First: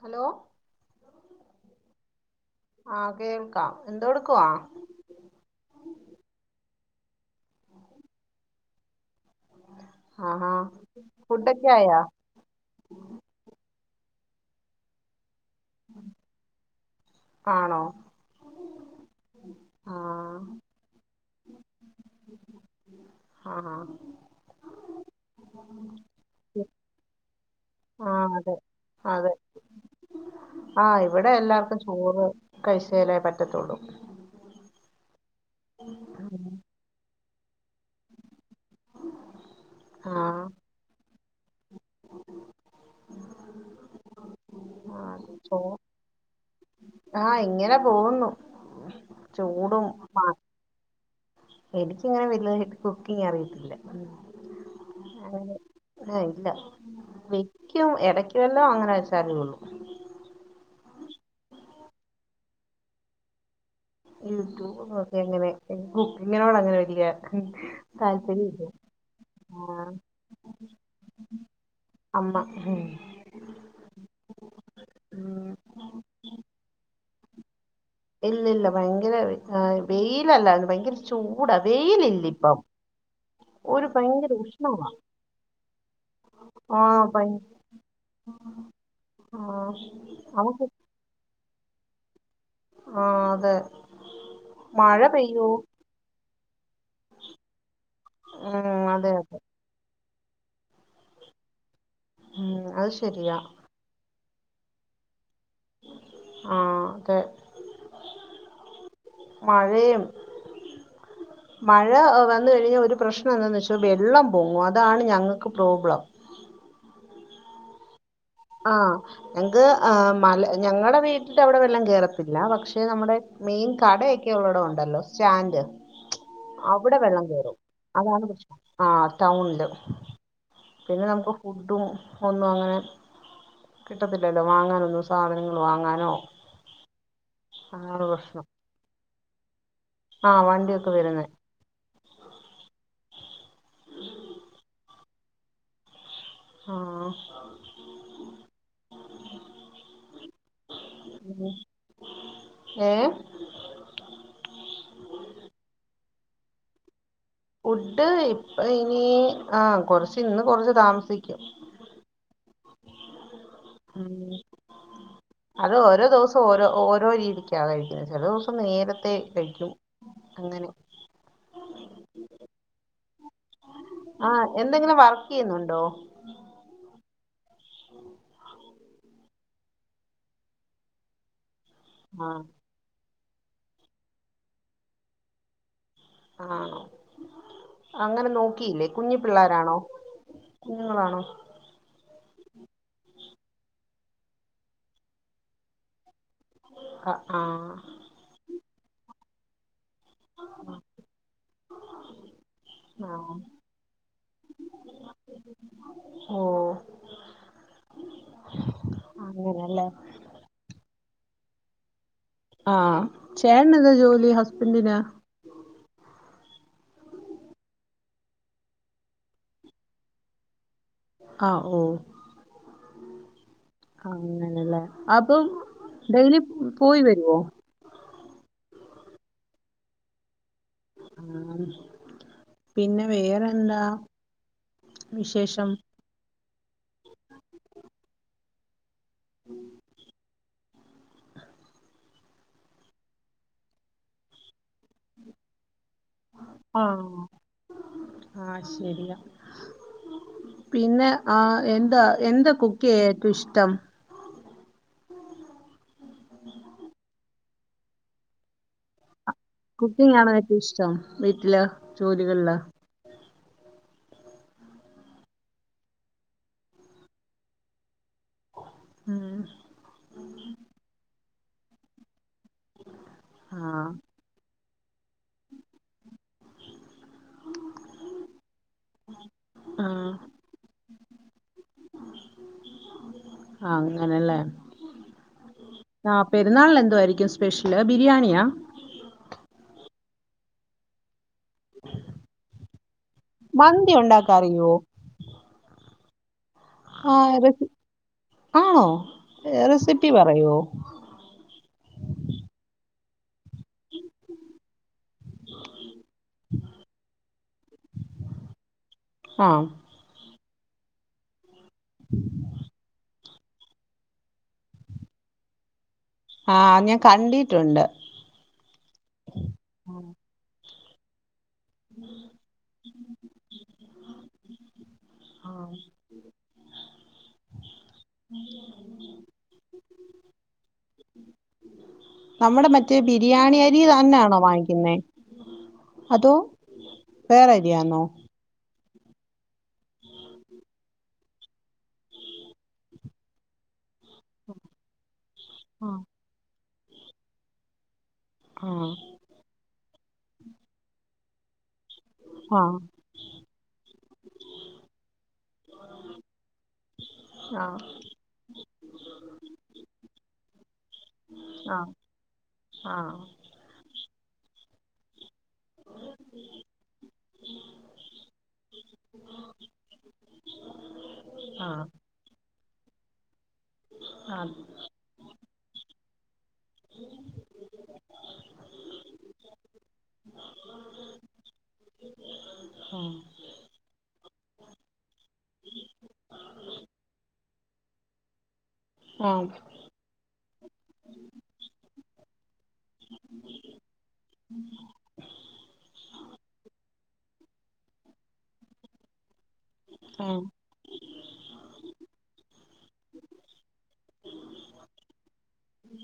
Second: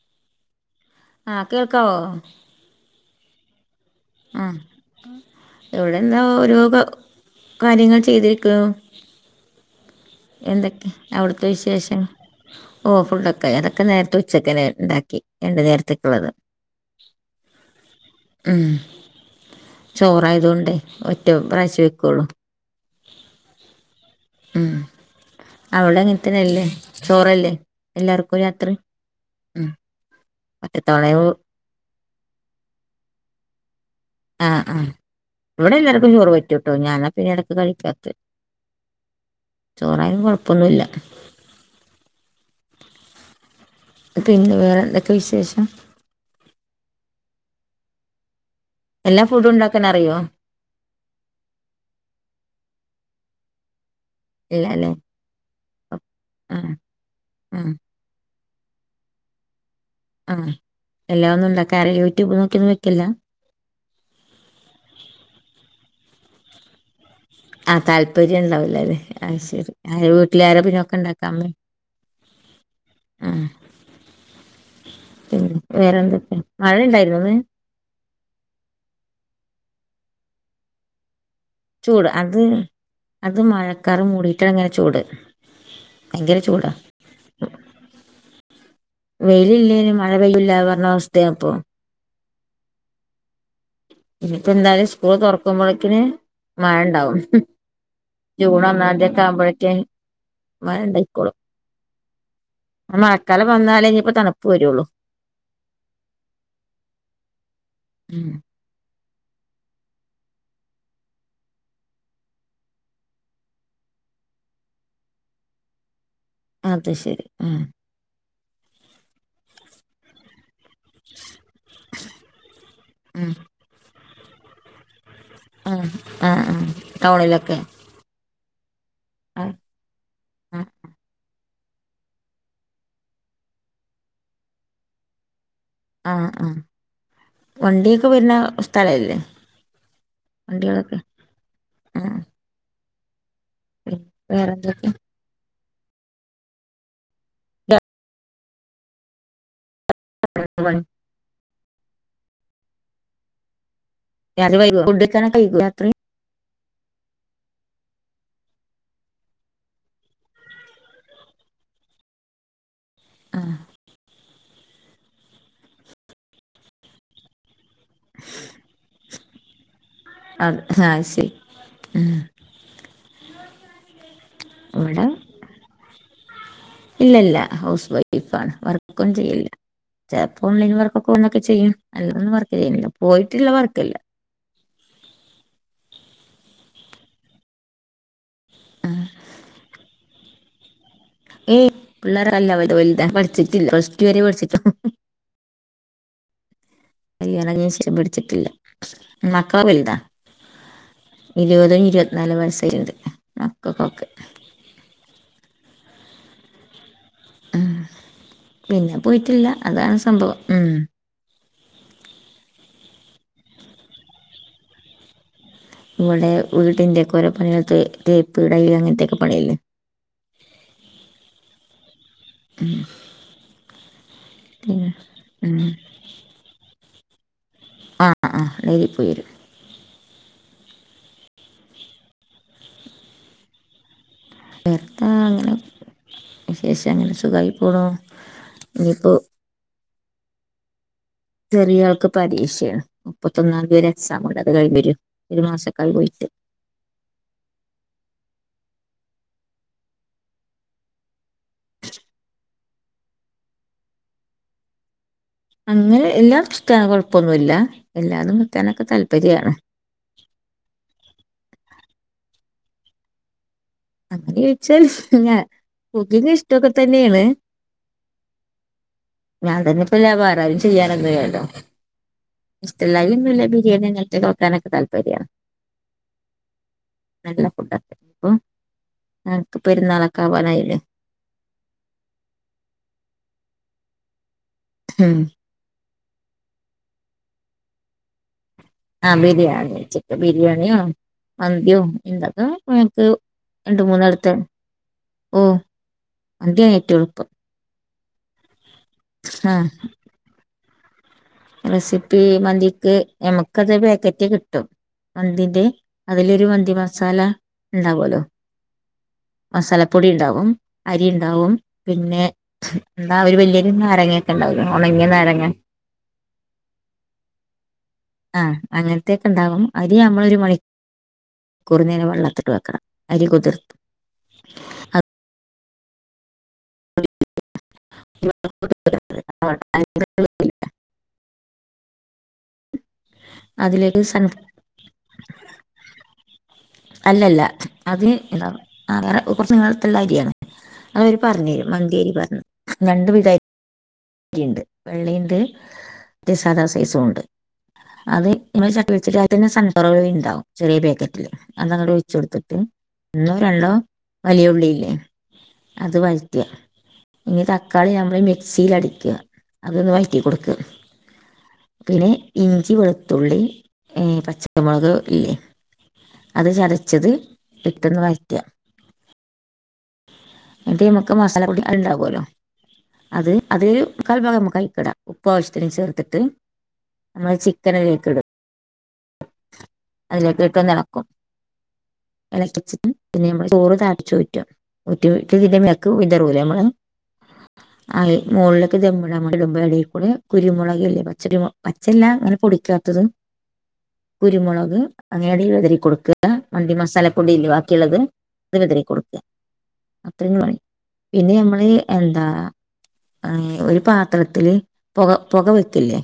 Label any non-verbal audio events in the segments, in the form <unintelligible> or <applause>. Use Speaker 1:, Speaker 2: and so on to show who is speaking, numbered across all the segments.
Speaker 1: Hello
Speaker 2: ആഹ കേൾക്കാവോ
Speaker 1: ആഹ കേൾക്കാം എന്തോ എടുക്കുവാ
Speaker 2: ഇവിടെ എന്താ ഓരോ കാര്യങ്ങൾ ചെയ്തിരിക്ക്ണ്
Speaker 1: ആഹാ
Speaker 2: എന്തൊക്കെ അവ്ട്ത്തെ
Speaker 1: ഫുഡൊക്കെ ആയാ
Speaker 2: വിശേഷം ഓഹ് ഫുഡൊക്കെ ആയി അതൊക്കെ നേരത്തെ ഉച്ചക്കനെ ഇണ്ടാക്കി രണ്ട് നേരത്തേക്കുള്ളത്
Speaker 1: ആണോ
Speaker 2: ഉം
Speaker 1: ആ
Speaker 2: ചോറായതോണ്ടേ ഒറ്റ പ്രാവശ്യെ വെക്കുള്ളൂ
Speaker 1: ആഹ ആഹ
Speaker 2: ഉം അവട അങ്ങൻതന്നല്ലേ ചോറല്ലേ
Speaker 1: ആ
Speaker 2: എല്ലാർക്കും
Speaker 1: അതെ
Speaker 2: രാത്രി
Speaker 1: അതെ
Speaker 2: ഉം
Speaker 1: ആഹ്
Speaker 2: പറ്റത്തവണ
Speaker 1: ഇവിടെ എല്ലാർക്കും ചോ ചോറ് കഴിച്ചാലേ പറ്റത്തുള്ളൂ
Speaker 2: ആഹ് ആഹ ഇവിടെ എല്ലാർക്കും ചോറ് പറ്റുട്ടോ ഞാനാ പിന്നെ ഇടക്ക് കഴിക്കാത്തത് ചോറായാലും
Speaker 1: ആ
Speaker 2: കൊഴപ്പൊന്നുല്ല
Speaker 1: <unintelligible>
Speaker 2: പിന്നെ വേറെ
Speaker 1: ആ
Speaker 2: എന്തൊക്കെ വിശേഷം
Speaker 1: ആഹ് ഇങ്ങനെ പോകുന്നു
Speaker 2: എല്ലാ ഫുഡും
Speaker 1: ചൂടും
Speaker 2: ഉണ്ടാക്കാൻ അറിയോ
Speaker 1: എനിക്കിങ്ങനെ വലുതായിട്ട് കുക്കിങ് അറിയത്തില്ല ഉം
Speaker 2: ഇല്ല അല്ലേ
Speaker 1: ഞാൻ ആഹ് ഇല്ല
Speaker 2: ആഹ്
Speaker 1: വെക്കും ഇടക്ക് ഇല്ലാം അങ്ങനെ വെച്ചാലെ ഒള്ളൂ
Speaker 2: ആഹ് എല്ലാ ഒന്നും ഇണ്ടക്കാറി യൂട്യൂബ് നോക്കി ഒന്നും വെക്കലില്ല
Speaker 1: യൂട്യൂബ് നോക്കി അങ്ങനെ കുക്കിങ്ങനോട് അങ്ങനെ വല്യ
Speaker 2: ആഹ് താല്പര്യം ഇണ്ടാവുലല്ലേ അയി ശരി
Speaker 1: ആ
Speaker 2: വീട്ടിലാര പിന്ന ഒക്കെ ഇണ്ടാക്കാ അമ്മേ
Speaker 1: അമ്മ ഉം
Speaker 2: ആഹ് പിന്നെ
Speaker 1: ഉം
Speaker 2: വേറെന്തൊക്കെ മഴ ഇണ്ടായിരുന്നോ ഇന്ന്
Speaker 1: ഇല്ല ഇല്ല ഭയങ്കര വെയ് വെയിലല്ലാര്ന്ന് ഭയങ്കര ചൂടാ
Speaker 2: ചൂട് അത്
Speaker 1: വെയിലില്ലിപ്പം
Speaker 2: അത്
Speaker 1: ഒരു
Speaker 2: മഴക്കാറ്
Speaker 1: ഭയങ്കര
Speaker 2: മൂടിയിട്ടാണ് ഇങ്ങനെ
Speaker 1: ഉഷ്ണവാ
Speaker 2: ചൂട് ഭയങ്കര ചൂടാ
Speaker 1: ആഹ് <unintelligible>
Speaker 2: വെയില്
Speaker 1: ആഹ്
Speaker 2: ഇല്ലേനും മഴ പെയ്യൂല
Speaker 1: നമുക്ക്
Speaker 2: പർഞ്ഞ അവസ്ഥയാ ഇപ്പൊ.
Speaker 1: ആഹ് അതെ
Speaker 2: ഇഞ്ഞ്‌പ്പ എന്തായാലും
Speaker 1: മഴ
Speaker 2: സ്കൂള്
Speaker 1: പെയ്യോ
Speaker 2: തൊർക്കുമ്പൊളക്കിന് മഴണ്ടാവും. ജൂണ്
Speaker 1: ഉം
Speaker 2: ഒന്നാന്തി
Speaker 1: അതെ
Speaker 2: ഒക്കെ
Speaker 1: അതെ
Speaker 2: ആവ്മ്പഴേക്ക് മഴണ്ടായിക്കോളും.
Speaker 1: ഉം അത് ശരിയാ
Speaker 2: മഴക്കാലം വന്നാലേ ഇനിപ്പ തണുപ്പ് വരുള്ളു.
Speaker 1: ആഹ് തെ.
Speaker 2: ഉം
Speaker 1: മഴയും
Speaker 2: <inaudible>
Speaker 1: മഴ വന്ന് കഴിഞ്ഞാ ഒരു പ്രശ്നം എന്താന്ന് വെച്ചാ വെള്ളം പൊങ്ങും. അതാണ് ഞങ്ങൾക്ക് പ്രോബ്ലം.
Speaker 2: അത് ശരി ഉം
Speaker 1: ആഹ് ഞങ്ങ്ക്ക് ആ മല ഞങ്ങടെ വീടി ന്റെ അവിടെ വെള്ളം കേറത്തില്ല. പക്ഷെ നമ്മുടെ
Speaker 2: ഉം
Speaker 1: മെയിൻ കടയൊക്കെ ഉള്ളടം ഉണ്ടല്ലോ സ്റ്റാന്റ്
Speaker 2: ആ ആ ആ
Speaker 1: അവിടെ വെള്ളം കേറും.
Speaker 2: ടൗണിലൊക്കെ
Speaker 1: അതാണ് പ്രശ്നം. ആ
Speaker 2: ആ
Speaker 1: ടൗൺല്
Speaker 2: ആ
Speaker 1: പിന്നെ നമുക്ക് ഫുഡും ഒന്നും അങ്ങനെ കിട്ടത്തില്ലല്ലോ വാങ്ങാനൊന്നും സാധനങ്ങൾ വാങ്ങാൻ
Speaker 2: ഉം ഉം വണ്ടിയൊക്കെ വരുന്ന
Speaker 1: പ്രശ്നം
Speaker 2: സ്ഥലല്ലേ?
Speaker 1: ആ വണ്ടിയൊക്കെ
Speaker 2: വണ്ടികളൊക്കെ
Speaker 1: വരുന്നേ
Speaker 2: ആഹ് വേറെന്തൊക്കെ?
Speaker 1: ആഹ്
Speaker 2: രാത്രി പണി
Speaker 1: ഏഹ്
Speaker 2: <unintelligible> ഫുഡ് കഴ്ക്കാനൊക്കെ വൈകോ രാത്രി
Speaker 1: ഫുഡ് ഇപ്പ ഇനി ആഹ് കൊർച്ച് ഇന്ന് കൊർച്ച് താമസിക്കും
Speaker 2: ആഹ്
Speaker 1: <unintelligible> അത് ഓരോ ദിവസോം ഓരോ ഓരോ രീതിക്കാ കഴിക്കുന്നത്. ചെല ദിവസോം നേരത്തെ കഴിക്കും അങ്ങനെ
Speaker 2: അത് ആഹ് ശരി ഉം
Speaker 1: ആഹ് എന്തെങ്കിലും വർക്കെയ്യുന്നുണ്ടോ
Speaker 2: ഇല്ല ഇല്ല ഹൗസ് വൈഫാണ് വർക്കും ചെയ്യലില്ല ചെൽപ്പൊ ഓൺലൈൻ വർക്കൊക്ക വന്നൊക്കെ ചെയ്യും
Speaker 1: ആ
Speaker 2: അല്ലാതൊന്നും വർക്ക് ചെയ്യണില്ല പോയിട്ടുള്ള വർക്കല്ല
Speaker 1: ആണോ അങ്ങനെ നോക്കിയില്ലേ കുഞ്ഞ് പിള്ളാരാണോ കുഞ്ഞുങ്ങളാണോ
Speaker 2: ഏയ് പിള്ളേ അല്ല വൽതാ പട്ച്ചിട്ടില്ല പ്ലസ്ടു വരെ പട്ച്ച്ട്ടുള്ളു
Speaker 1: ആഹ്
Speaker 2: കല്യാണം
Speaker 1: ആഹ്
Speaker 2: കഴിച്ചിട്ട് പട്ച്ചിട്ടില്ല. മക്കള് വൽതാ ഇര്വതും ഇരുവത്ത്നാലും വയസായിട്ട്ണ്ട്
Speaker 1: ആഹ്
Speaker 2: <unintelligible> ഓക്കെ
Speaker 1: ഓഹ്
Speaker 2: ഉം പിന്നെ പോയിട്ടില്ല
Speaker 1: അങ്ങനെല്ലേ
Speaker 2: അതാണ് സംഭവം ഉം
Speaker 1: ആഹ് ചേട്ട്ന് എന്താ ജോലി ഹസ്ബന്റിന്
Speaker 2: ഇവിടെ വീടിന്റേക്ക ഓരോ പണികള് തേ തേപ്പ് ടൈല് അങ്ങൻത്തെക്ക പണി ഇല്ലേ
Speaker 1: ആഹ് ഓഹ്
Speaker 2: ഉം
Speaker 1: ആഹ് അങ്ങനല്ലേ അപ്പം
Speaker 2: ഉം.
Speaker 1: ഡെയ്ലി പോയി വരോ
Speaker 2: ആഹ് ആഹ് ഡെയ്ലിപ്പോയി വരും
Speaker 1: പിന്നെ വേറെന്താ
Speaker 2: വേർത്താങ്ങനെ
Speaker 1: വിശേഷം
Speaker 2: വിശേഷം അങ്ങനെ സുഖായി പോണു, ഇനീപ്പോ ചെറിയ ആൾക്ക് പരീക്ഷെ മുപ്പത്തൊന്നാന്തീവരെ എക്സാം ഇണ്ട് അത് കഴിഞ്ഞ് വരും ഒര് മാസക്കായി പോയിട്ട്
Speaker 1: ആഹ് ആഹ് ശെരിയാ പിന്നെ ആഹ് എന്താ എന്താ കുക്കെയ്യാൻ ഏറ്റം ഇഷ്ടം
Speaker 2: അങ്ങനെ എല്ലാർക്കും ഇഷ്ടാണ് കൊഴപ്പൊന്നുല്ല എല്ലാതും കിട്ടാനൊക്കെ താല്പര്യാണ്
Speaker 1: കുക്കിംങ്ങാണോ ഏറ്റവും ഇഷ്ടം വീട്ടില് ജോലികൾല്
Speaker 2: അങ്ങനെ ചോദിച്ചാൽ ല്ലാ കുക്കിംങ്ങ് ഇഷ്ടൊക്കെ തന്നെണ്
Speaker 1: ഉം
Speaker 2: ഞാൻ തന്നെ ചെയ്യണം വേറാരും ചെയ്യാനൊന്നും ഇല്ലല്ലോ ഇഷ്ടല്ലായിമന്നുല്ല ബിരിയാണി
Speaker 1: ആഹ്
Speaker 2: അങ്ങൻത്തെക്കെ വെക്കാനൊക്കെ താല്പര്യാ <inaudible> നല്ല <unintelligible> ആഹ് അൻക്ക്
Speaker 1: ആഹ്
Speaker 2: പെരുന്നാളൊക്ക ആവാനായില്ലേ
Speaker 1: ആഹ് അങ്ങനെല്ലേ
Speaker 2: ഹ്മ്മ്
Speaker 1: ആഹ് പെരുന്നാളില് എന്തുവായിരിക്കും സ്പെഷ്യല് ബിരിയാണിയാ
Speaker 2: ആഹ് ബിരിയാണി, ചിക്കൻ ബിരിയാണിയോ മന്തിയോ <unintelligible> ഞമ്മക്ക്
Speaker 1: മന്തി
Speaker 2: രണ്ട്മൂന്നട്ത്തേ
Speaker 1: ഉണ്ടാക്കാ അറിയോ
Speaker 2: ഓഹ് അതേ
Speaker 1: ആഹ് റെസി ആണോ
Speaker 2: ആ
Speaker 1: റെസിപ്പി പറയോ
Speaker 2: റെസിപ്പി മന്തിക്ക് ഞമ്മക്കതെ പാക്കറ്റ് കിട്ടും മന്തിന്റെ അതിലൊരു മന്തി മസാല ഇണ്ടാവല്ലോ
Speaker 1: ആഹ്
Speaker 2: പൊടിണ്ടാവും അരിണ്ടാവും പിന്നെ ആഹ് ഒര് വല്യയൊരു നാരങ്ങേയൊക്കെ ഇണ്ടാവൂലേ ഒണങ്ങിയ നാരങ്ങ
Speaker 1: ആഹ് ഞാൻ കണ്ടിട്ടുണ്ട്
Speaker 2: ആഹ് അങ്ങൻത്തേക്കണ്ടാവും അരി ഞമ്മളൊരു മണി ക്കൂറ്നേരം വള്ളത്തിട്ട് വെക്കണം അരി കുതിർത്ത്
Speaker 1: <inaudible> ആഹ് <unintelligible> നമ്മടെ മറ്റേ ബിരിയാണി അരി
Speaker 2: അതിലേക്ക് സൺ
Speaker 1: തന്നാണോ വാങ്ങി ക്ക്ന്നെ അതോ
Speaker 2: അല്ലല്ല
Speaker 1: വേറെ അരിയാന്നോ
Speaker 2: അത് എന്താ ആഹ് വേറെ കൊറച്ച് നീളത്തിൽല്ലെ അരിയാണ് അത് പറഞ്ഞ് മന്തിയരി പറഞ്ഞ് രണ്ട് വിധ അരിണ്ട് വെള്ളിണ്ട്
Speaker 1: ആഹ്
Speaker 2: മറ്റെ സാധാ സൈസുവുണ്ട്, അത് <unintelligible> ചട്ടി
Speaker 1: ആഹ്
Speaker 2: വെിച്ചിട്ട്അത് പിന്നെ സൺഫ്ലവറോയില്ണ്ടാവും ചെറിയ പാക്കറ്റില് അതങ്ങട്ട് ഒഴി ച്ചൊട്ത്ത്ട്ട്
Speaker 1: ആഹ്
Speaker 2: ഇന്നോ രണ്ടോ വലിയ ഉള്ളിയില്ലേ അത് വഴറ്റ, ഇനി തക്കാളി നമ്മള് മി ക്സിലടിക്ക, അതൊന്ന് വഴറ്റി കൊടുക്ക
Speaker 1: ആഹ്
Speaker 2: പിന്നെ ഇഞ്ചി
Speaker 1: ആഹ്
Speaker 2: വെളുത്തുള്ളി ഏഹ് പച്ചമുളക് ഇല്ലേ അത് ചരച്ചത് പിട്ടന്ന് വയറ്റ
Speaker 1: <inaudible>
Speaker 2: ഇന്നട്ട് നമ്മക്ക് മസാല പൊടി
Speaker 1: ആഹ്
Speaker 2: അത്
Speaker 1: ആഹ്
Speaker 2: ഇണ്ടാവല്ലോ അത് അതൊരു മുക്കാൽഭാഗം
Speaker 1: ആഹ്
Speaker 2: നമുക്ക് അയിക്കിടാം ഉപ്പ് ആവശ്യത്തിന് ചേർത്തിട്ട് നമ്മള് ചിക്കനയിലേക്ക് ഇടും അതിലേക്ക് ഇട്ടൊന്ന് എളക്കും എളക്കിച്ചിട്ട് പിന്നെ ചോറ് തളപ്പിചൂറ്റും ഉറ്റയത് ഇതിന്റെ മേൽക്ക് വിതറൂലെ നമ്മള് അയ് മോളിലേക്ക് ധമ്മിടാൻ
Speaker 1: ആഹ്
Speaker 2: <unintelligible>
Speaker 1: ആഹ്
Speaker 2: ഇടുമ്പോൾ അടികൂടെ കുരുമുളകല്ലേ പച്ചരിമ പച്ചല്ല അങ്ങനെ പൊടിക്കാത്തത് കുരുമുളക് അങ്ങനെഎടയിൽ വിതറി കൊടുക്കുക അണ്ടി മസാലപ്പൊടിലെവാക്കിയുള്ളത് അത് വിതറി കൊടുക്ക.
Speaker 1: ആഹ്
Speaker 2: അത്രിമം പിന്നെ നമ്മള് എന്താ ഏഹ് ഒരു പാത്രത്തില് പുക പുക വെക്കില്ലേ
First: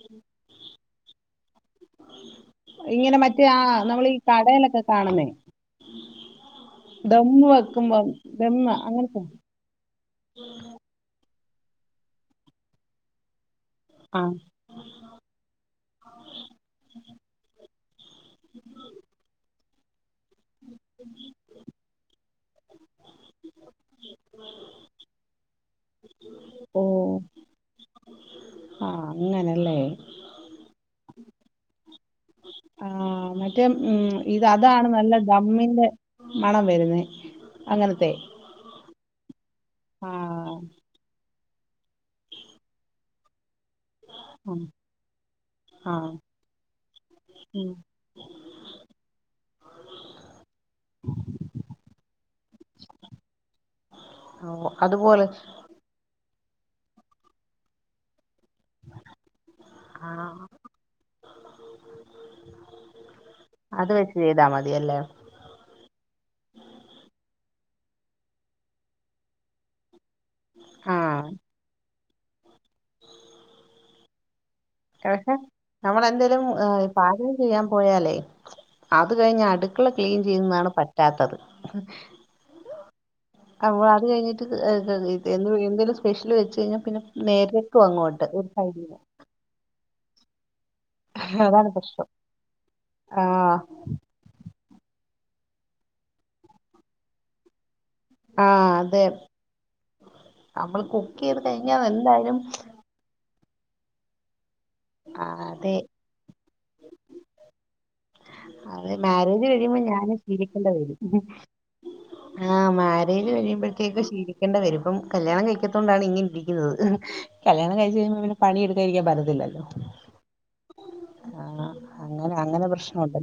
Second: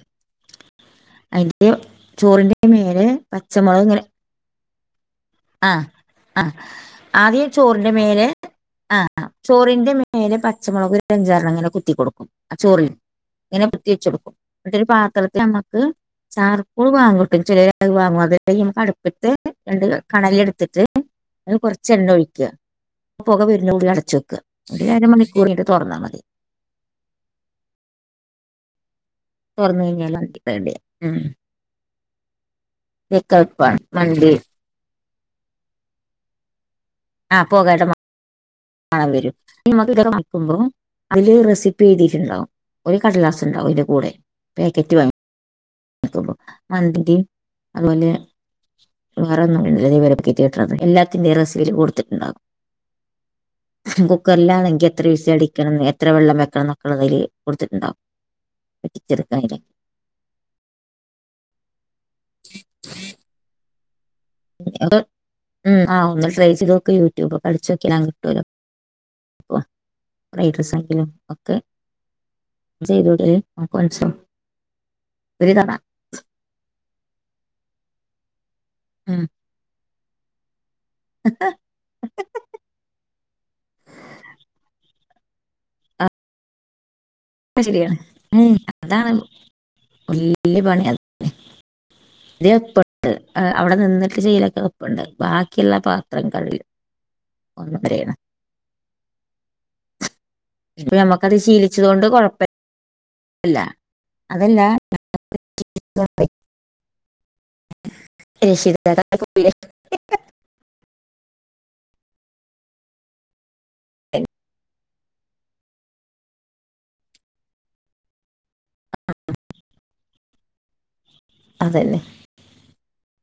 Speaker 2: അ ചോറിന്റെ മേലെ
Speaker 1: ഇങ്ങനെ മറ്റേ ആ
Speaker 2: പച്ചമുളക് ഇങ്ങനെ
Speaker 1: നമ്മളീ കടലൊക്കെ കാണുന്നേ
Speaker 2: ആ ആ
Speaker 1: ദമ്മ്
Speaker 2: ആദ്യം ചോറിന്റെ
Speaker 1: വെക്കുമ്പോ
Speaker 2: മേലെ
Speaker 1: ദമ്മ അങ്ങനത്തെ
Speaker 2: ചോറിന്റെ മേലെ പച്ചമുളക് ഒരു അഞ്ചാറണം ങ്ങനെ കുത്തിക്കൊടുക്കും ആ ചോറി ഇങ്ങനെ പറ്റി വെച്കൊടുക്കും.
Speaker 1: ആഹ്
Speaker 2: എന്നരു പാത്രത്തിൽ നമ്മുക്ക് ചാർക്കൂൾ വാങ്ങട്ടും ചിലര് അത് വാങ്ങും അതെന്ത് ചെയ്യും അട്പ്പ് ട്ട് രണ്ട് കണല് എടുത്തിട്ട് അത് കൊറച്ച് എണ്ണ ഒഴിക്ക പുക വരുന്ന കൂടി അടച് വെക്ക. അര മണിക്കൂർ കഴിഞ്ഞിട്ട് തുറന്നാൽ മതി
Speaker 1: ഓഹ് ആഹ് അങ്ങനെ
Speaker 2: തുറന്ന കഴിഞ്ഞാൽ വേണ്ടി ഉം
Speaker 1: ആഹ് മറ്റേ
Speaker 2: വെക്കാപ്പാണ്
Speaker 1: മം
Speaker 2: മന്തി
Speaker 1: ഇത് അതാണ് നല്ല ദമ്മിന്റെ മണം വരുന്നത്
Speaker 2: ആഹ് പോകെടെ മണം വരും. നമക്ക് ഇതൊക്ക
Speaker 1: ആഹ്
Speaker 2: നോക്കുമ്പോൾ അതില് റെസിപ്പ് എഴതിട്ടുണ്ടാവും. ഒരു കടലാസം ഉണ്ടാവും, അതില് കൂടെ
Speaker 1: ഉം
Speaker 2: പാക്കറ്റ് വാങ്ങ
Speaker 1: ആഹ്
Speaker 2: മന്തി
Speaker 1: ഉം
Speaker 2: അതുപോലെ <unintelligible> എല്ലത്തിന്റെ റെസിപ്പി അതിൽ കൊടുത്തിട്ടുണ്ടാകും
Speaker 1: ഓഹ്
Speaker 2: കുക്കറിലാണെങ്കിൽ എത്ര
Speaker 1: അതുപോലെ
Speaker 2: വീസി അടിക്കണം എ ത്ര വെള്ളം വെക്കണംന്നെക്കെള്ളത് അതിൽ കൊടുത്തിട്ടുണ്ടാവും വെറ്റിച്ചെടുക്കല്ലെിൽ
Speaker 1: ആഹ് അത് വെച്ച് ചെയ്താ മതിയല്ലേ
Speaker 2: ഉം ആ ഒന്ന് ട്രൈ ചെയ്ത് നോക് യൂട്യൂബ്ഒക്കെ അടിച്ചു നോക്കി ആ കിട്ടുവലോ ൈഡസങ്കിലും
Speaker 1: ആഹ്
Speaker 2: ഒക്കെ ചെയ്തട നക്ക്നസ <unintelligible>
Speaker 1: പക്ഷെ നമ്മളെന്തേലും പാചകം ചെയ്യാൻ പോയാലേ അത് കഴിഞ്ഞ് അടു ക്കള ക്ലീൻ ചെയ്യന്നാണ് പറ്റാത്തത് അപ്പോൾ അത് കഴിഞ്ഞിട്ട് എന്ത് എന്തെങ്കിലും സ്പെഷ്യല് വെച്ച് കഴിഞ്ഞാൽ പിന്നെ നേരിക്ക്
Speaker 2: ശരിയാണ്
Speaker 1: അങ്ങോട്ട് ഒരു കൈഡിയ
Speaker 2: വല്യ പണിയ
Speaker 1: അതാണ് കഷ്ടം.
Speaker 2: ഇത്ഞാൻപ്പെട്ട് അവിടെ നിന്ന് ക്ക് ചെയലൊക്കെപ്പുണ്ട്. ബാക്കിയുള്ള പാത്രം ക <unintelligible>
Speaker 1: ആ അതെ. നമ്മൾ
Speaker 2: ഇപ്പൊ
Speaker 1: കുക്ക്
Speaker 2: നമുക്കത്
Speaker 1: ചെയ്ത് കഴിഞ്ഞാൽ എന്തായാലും
Speaker 2: ഇല്ല അതല്ല
Speaker 1: ആഹ് അതെ അതെ മാരേജ്
Speaker 2: രക്ഷിതാക്കളെ
Speaker 1: കഴിയുമ്പോ ഞാൻ ശീലിക്കണ്ടേ വരും ആഹ് മാരേജ് കഴിയുമ്പോഴത്തേക്കും ശീലിക്കേണ്ടിവരും. ഇപ്പം കല്യാണം കഴിക്കാത്തകൊണ്ടാണ് ഇങ്ങനെ ഇരിക്കുന്നത്. കല്യാണം കഴിച്ച് കഴിയുമ്പോൾ പിന്നെ പണിയെടുക്കാതിരിക്കാൻ പറ്റത്തില്ലല്ലോ. ആഹ്
Speaker 2: അതന്നെ
Speaker 1: അങ്ങനെ അങ്ങനെ പ്രശ്നം ഉണ്ട്,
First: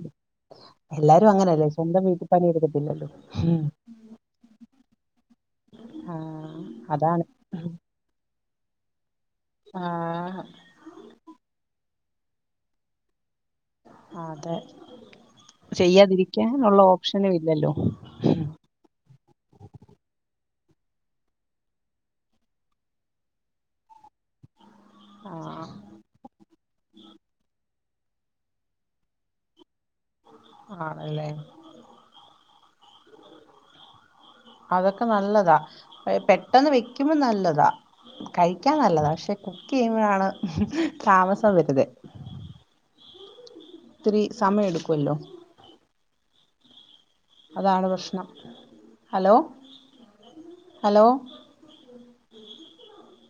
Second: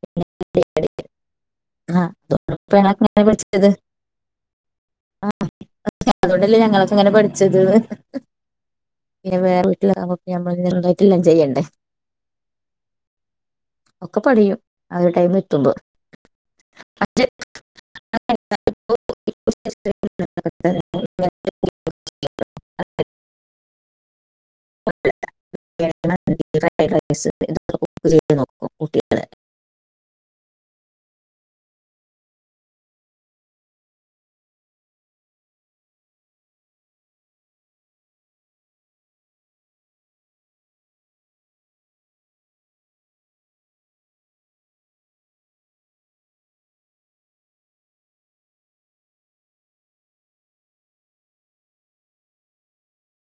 Speaker 1: എല്ലാരും അങ്ങനല്ലേ സ്വന്തം വീട്ട
Speaker 2: <unintelligible> ആ അതുകൊണ്ടല്ലേ
Speaker 1: ആഹ്
Speaker 2: ഞങ്ങളൊക്കെ ഇങ്ങനെ
Speaker 1: അതാണ്
Speaker 2: പഠിച്ചത്? പിന്നെ വേറെ വീട്ടില്
Speaker 1: ആഹ്
Speaker 2: ഞമ്മൾ സ്വന്തായിട്ട് എല്ലാം ചെയ്യണ്ടേ? ഒക്കെ പഠിയും
Speaker 1: അതെ
Speaker 2: ആ ഒരു ടൈം എത്തുമ്പോ
Speaker 1: ചെയ്യാതിരിക്കാനുള്ള ഓപ്ഷനും ഇല്ലല്ലോ
Speaker 2: അ <unintelligible> അതെ. <unintelligible>
Speaker 1: ആഹ്
Speaker 2: <unintelligible> <unintelligible> <unintelligible>
Speaker 1: ആണല്ലെ അതൊക്കെ നല്ലതാ. പെ പെട്ടെന്ന് വിക്കുമ്പം നല്ലതാ. കഴിക്കാൻ നല്ലതാ പക്ഷെ കുക്കെ യ്യുമ്പഴാണ് താമസം വരുന്നെ. ത്തിരി സമയം എടുക്കുവല്ലൊ. അതാണ് പ്രശ്നം. Hello hello.